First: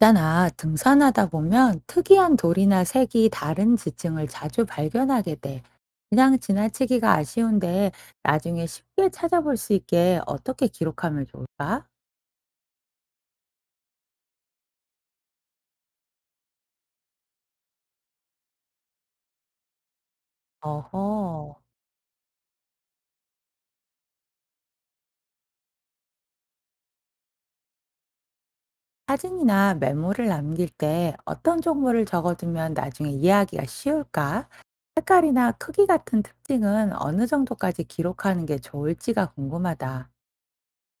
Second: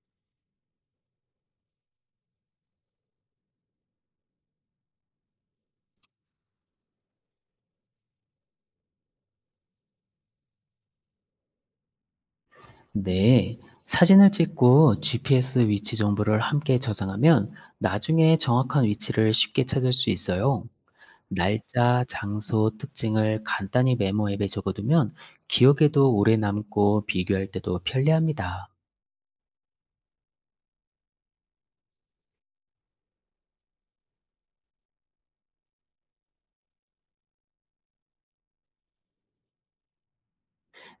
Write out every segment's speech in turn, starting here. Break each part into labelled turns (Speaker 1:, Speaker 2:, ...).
Speaker 1: 있잖아, 등산하다 보면 특이한 돌이나 색이 다른 지층을 자주 발견하게 돼. 그냥 지나치기가 아쉬운데 나중에 쉽게 찾아볼 수 있게 어떻게 기록하면 좋을까?
Speaker 2: 네, 사진을 찍고 GPS 위치 정보를 함께 저장하면 나중에 정확한 위치를 쉽게 찾을 수 있어요.
Speaker 1: 어허.
Speaker 2: 날짜, 장소, 특징을 간단히 메모 앱에 적어두면 기억에도 오래 남고 비교할 때도 편리합니다.
Speaker 1: 사진이나 메모를 남길 때 어떤 정보를 적어두면 나중에 이해하기가 쉬울까? 색깔이나 크기 같은 특징은 어느 정도까지 기록하는 게 좋을지가 궁금하다.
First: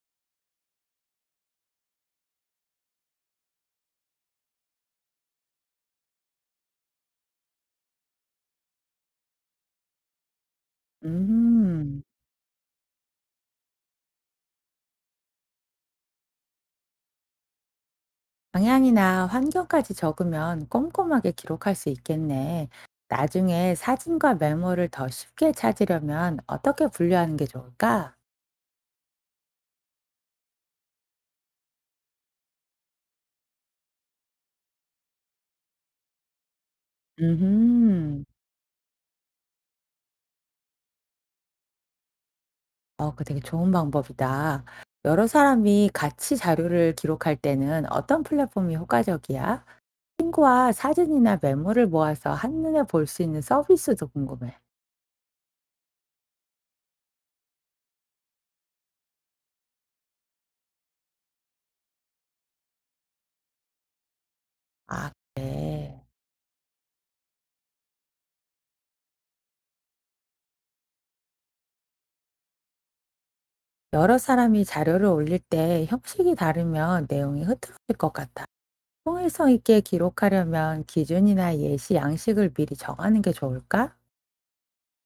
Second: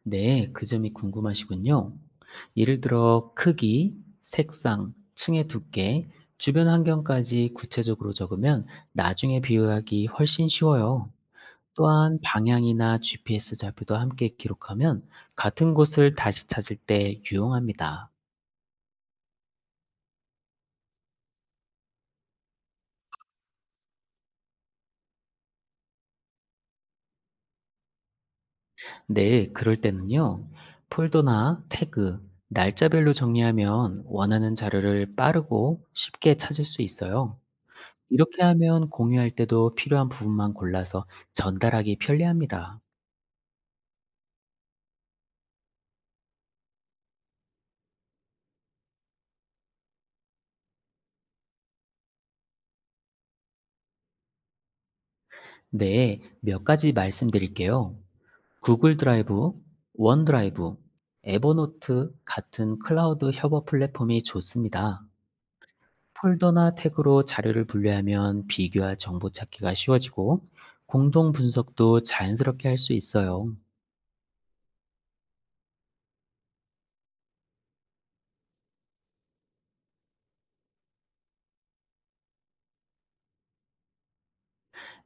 Speaker 2: 네, 그 점이 궁금하시군요. 예를 들어 크기, 색상, 층의 두께, 주변 환경까지 구체적으로 적으면 나중에 비교하기 훨씬 쉬워요.
Speaker 1: 음.
Speaker 2: 또한 방향이나 GPS 좌표도 함께 기록하면 같은 곳을 다시 찾을 때 유용합니다.
Speaker 1: 방향이나 환경까지 적으면 꼼꼼하게 기록할 수 있겠네. 나중에 사진과 메모를 더 쉽게 찾으려면 어떻게 분류하는 게 좋을까?
Speaker 2: 네, 그럴 때는요. 폴더나 태그, 날짜별로 정리하면 원하는 자료를 빠르고 쉽게 찾을 수 있어요.
Speaker 1: 음,
Speaker 2: 이렇게 하면 공유할 때도 필요한 부분만 골라서 전달하기 편리합니다.
Speaker 1: 어, 그 되게 좋은 방법이다. 여러 사람이 같이 자료를 기록할 때는 어떤 플랫폼이 효과적이야? 친구와 사진이나 메모를 모아서 한눈에 볼 수 있는 서비스도 궁금해.
Speaker 2: 네, 몇 가지 말씀드릴게요. 구글 드라이브, 원드라이브, 에버노트 같은 클라우드 협업 플랫폼이 좋습니다.
Speaker 1: 아, 그래.
Speaker 2: 폴더나 태그로 자료를 분류하면 비교와 정보 찾기가 쉬워지고 공동 분석도 자연스럽게 할 수 있어요.
Speaker 1: 여러 사람이 자료를 올릴 때 형식이 다르면 내용이 흐트러질 것 같아. 통일성 있게 기록하려면 기준이나 예시, 양식을 미리 정하는 게 좋을까?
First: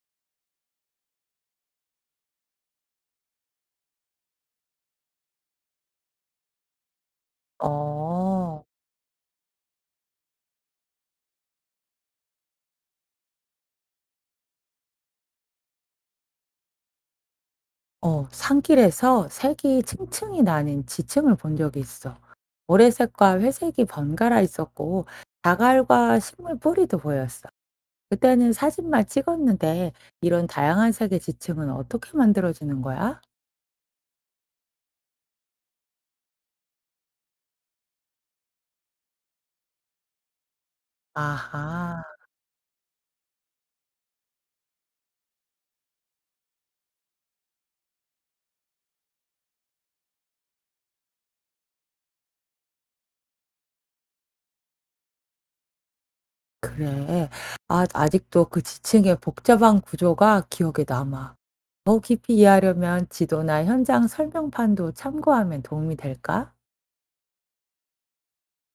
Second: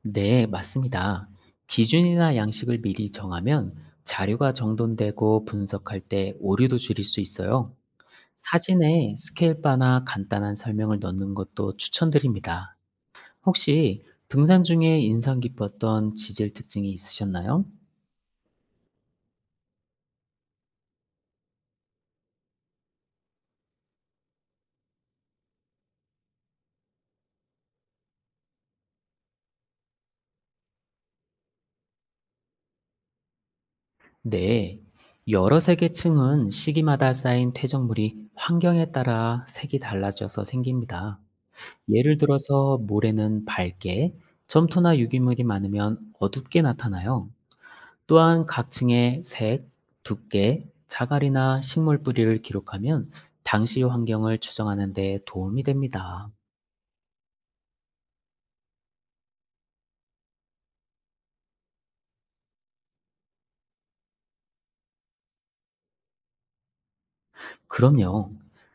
Speaker 2: 네, 맞습니다. 기준이나 양식을 미리 정하면 자료가 정돈되고 분석할 때 오류도 줄일 수 있어요.
Speaker 1: 어,
Speaker 2: 사진에 스케일바나 간단한 설명을 넣는 것도 추천드립니다. 혹시 등산 중에 인상 깊었던 지질 특징이 있으셨나요?
Speaker 1: 어, 산길에서 색이 층층이 나는 지층을 본 적이 있어. 모래색과 회색이 번갈아 있었고, 자갈과 식물 뿌리도 보였어. 그때는 사진만 찍었는데, 이런 다양한 색의 지층은 어떻게 만들어지는 거야?
Speaker 2: 네, 여러 세계층은 시기마다 쌓인 퇴적물이 환경에 따라 색이 달라져서 생깁니다.
Speaker 1: 아하.
Speaker 2: 예를 들어서 모래는 밝게, 점토나 유기물이 많으면 어둡게 나타나요. 또한 각 층의 색, 두께, 자갈이나 식물 뿌리를 기록하면 당시 환경을 추정하는 데 도움이 됩니다.
Speaker 1: 그래. 아 아직도 그 지층의 복잡한 구조가 기억에 남아. 더 깊이 이해하려면 지도나 현장 설명판도 참고하면 도움이 될까?
Speaker 2: 그럼요.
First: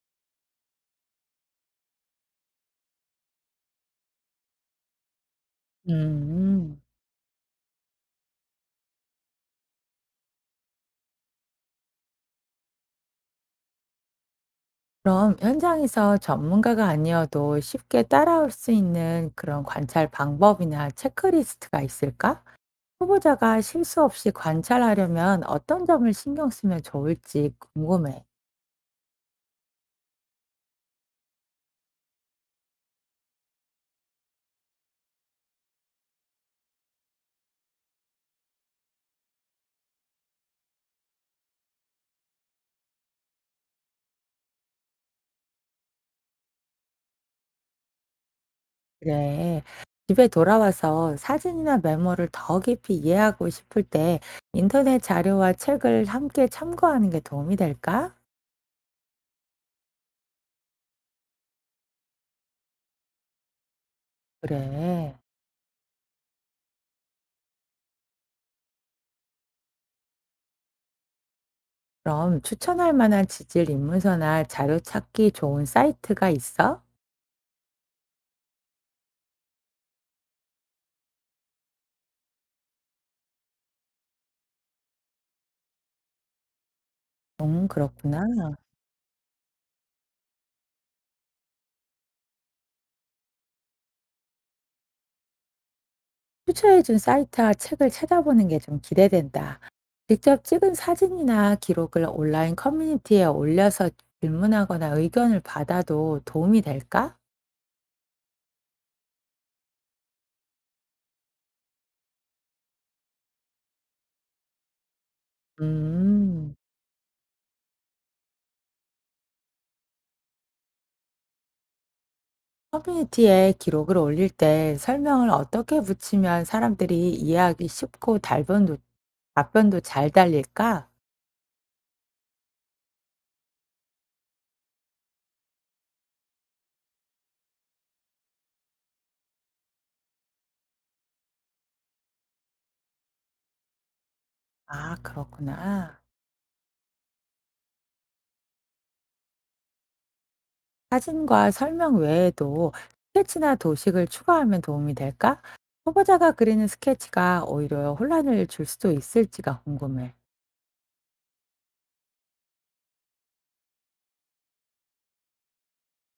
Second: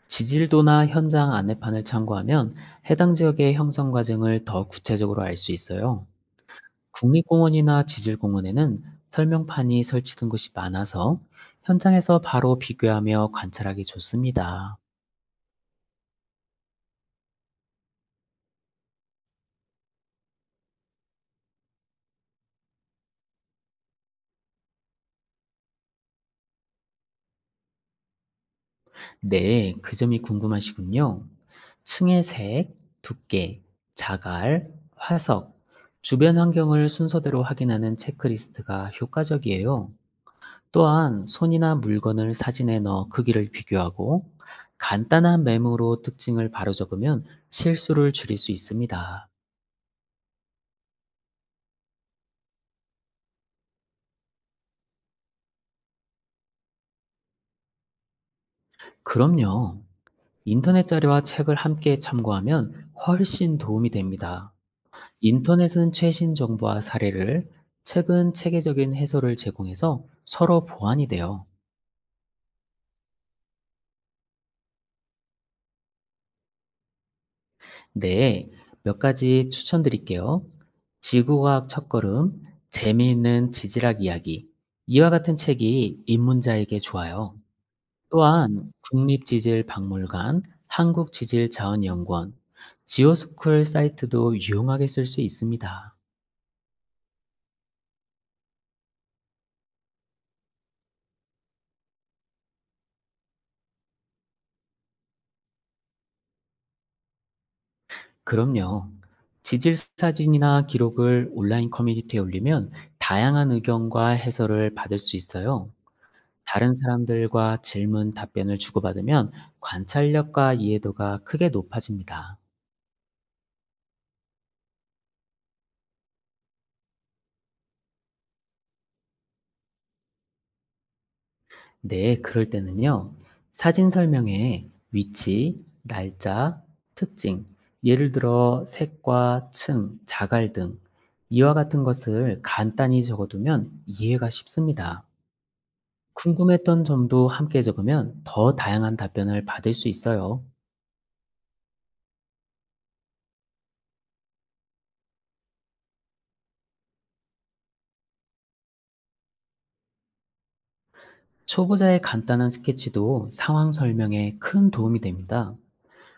Speaker 2: 지질도나 현장 안내판을 참고하면 해당 지역의 형성 과정을 더 구체적으로 알 수 있어요.
Speaker 1: 음,
Speaker 2: 국립공원이나 지질공원에는 설명판이 설치된 곳이 많아서 현장에서 바로 비교하며 관찰하기 좋습니다.
Speaker 1: 그럼 현장에서 전문가가 아니어도 쉽게 따라올 수 있는 그런 관찰 방법이나 체크리스트가 있을까? 후보자가 실수 없이 관찰하려면 어떤 점을 신경 쓰면 좋을지 궁금해.
Speaker 2: 네, 그 점이 궁금하시군요. 층의 색, 두께, 자갈, 화석, 주변 환경을 순서대로 확인하는 체크리스트가 효과적이에요. 또한 손이나 물건을 사진에 넣어 크기를 비교하고 간단한 메모로 특징을 바로 적으면 실수를 줄일 수 있습니다.
Speaker 1: 그래. 집에 돌아와서 사진이나 메모를 더 깊이 이해하고 싶을 때 인터넷 자료와 책을 함께 참고하는 게 도움이 될까?
Speaker 2: 그럼요. 인터넷 자료와 책을 함께 참고하면 훨씬 도움이 됩니다.
Speaker 1: 그래.
Speaker 2: 인터넷은 최신 정보와 사례를, 책은 체계적인 해설을 제공해서 서로 보완이 돼요.
Speaker 1: 그럼 추천할 만한 지질 입문서나 자료 찾기 좋은 사이트가 있어?
Speaker 2: 네, 몇 가지 추천드릴게요. 지구과학 첫걸음, 재미있는 지질학 이야기. 이와 같은 책이 입문자에게 좋아요.
Speaker 1: 그렇구나.
Speaker 2: 또한 국립지질박물관, 한국지질자원연구원, 지오스쿨 사이트도 유용하게 쓸 수 있습니다.
Speaker 1: 추천해준 사이트와 책을 찾아보는 게 좀 기대된다. 직접 찍은 사진이나 기록을 온라인 커뮤니티에 올려서 질문하거나 의견을 받아도 도움이 될까?
Speaker 2: 그럼요. 지질 사진이나 기록을 온라인 커뮤니티에 올리면 다양한 의견과 해설을 받을 수 있어요.
Speaker 1: 음.
Speaker 2: 다른 사람들과 질문, 답변을 주고받으면 관찰력과 이해도가 크게 높아집니다.
Speaker 1: 커뮤니티에 기록을 올릴 때 설명을 어떻게 붙이면 사람들이 이해하기 쉽고 답변도 잘 달릴까?
Speaker 2: 네, 그럴 때는요. 사진 설명에 위치, 날짜, 특징, 예를 들어 색과 층, 자갈 등 이와 같은 것을 간단히 적어두면 이해가
Speaker 1: 아,
Speaker 2: 쉽습니다.
Speaker 1: 그렇구나.
Speaker 2: 궁금했던 점도 함께 적으면 더 다양한 답변을 받을 수 있어요.
Speaker 1: 사진과 설명 외에도 스케치나 도식을 추가하면 도움이 될까? 초보자가 그리는 스케치가 오히려 혼란을 줄 수도 있을지가 궁금해.
Speaker 2: 초보자의 간단한 스케치도 상황 설명에 큰 도움이 됩니다.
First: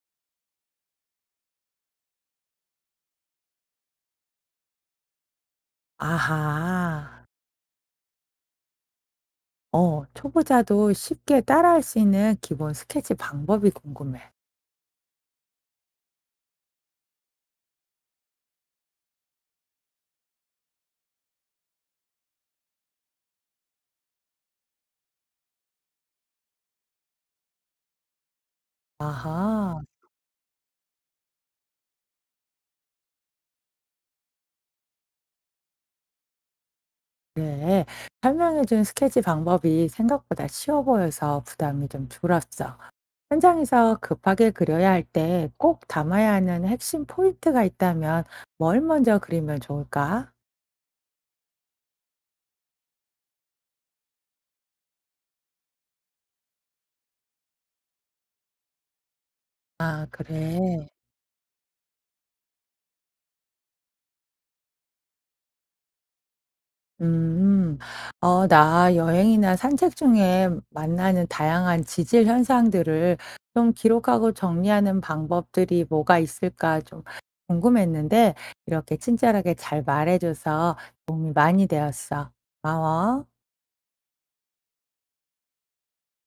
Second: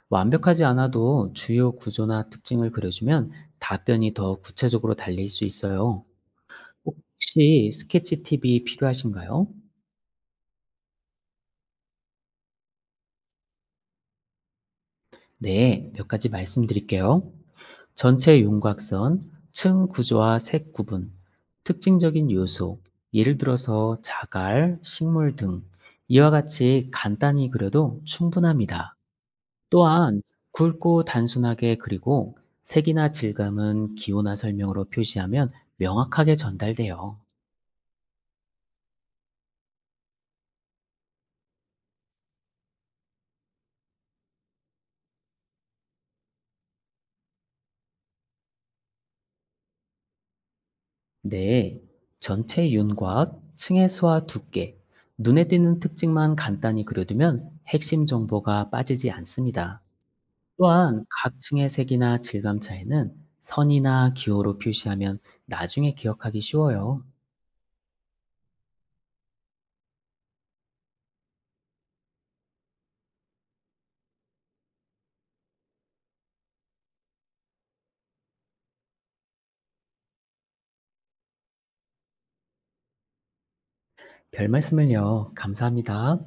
Speaker 2: 완벽하지 않아도 주요 구조나 특징을 그려주면 답변이 더 구체적으로 달릴 수 있어요.
Speaker 1: 아하.
Speaker 2: 혹시 스케치 팁이 필요하신가요?
Speaker 1: 어, 초보자도 쉽게 따라할 수 있는 기본 스케치 방법이 궁금해.
Speaker 2: 네, 몇 가지 말씀드릴게요. 전체 윤곽선, 층 구조와 색 구분, 특징적인 요소, 예를 들어서 자갈, 식물 등 이와 같이 간단히 그려도 충분합니다.
Speaker 1: 아하.
Speaker 2: 또한 굵고 단순하게 그리고 색이나 질감은 기호나 설명으로 표시하면 명확하게 전달돼요.
Speaker 1: 네. 설명해 준 스케치 방법이 생각보다 쉬워 보여서 부담이 좀 줄었어. 현장에서 급하게 그려야 할 때 꼭 담아야 하는 핵심 포인트가 있다면 뭘 먼저 그리면 좋을까?
Speaker 2: 네, 전체 윤곽, 층의 수와 두께, 눈에 띄는 특징만 간단히 그려두면 핵심 정보가 빠지지 않습니다.
Speaker 1: 아, 그래.
Speaker 2: 또한 각 층의 색이나 질감 차이는 선이나 기호로 표시하면 나중에 기억하기 쉬워요.
Speaker 1: 음. 어 나 여행이나 산책 중에 만나는 다양한 지질 현상들을 좀 기록하고 정리하는 방법들이 뭐가 있을까 좀 궁금했는데 이렇게 친절하게 잘 말해 줘서 도움이 많이 되었어. 고마워.
Speaker 2: 별 말씀을요. 감사합니다.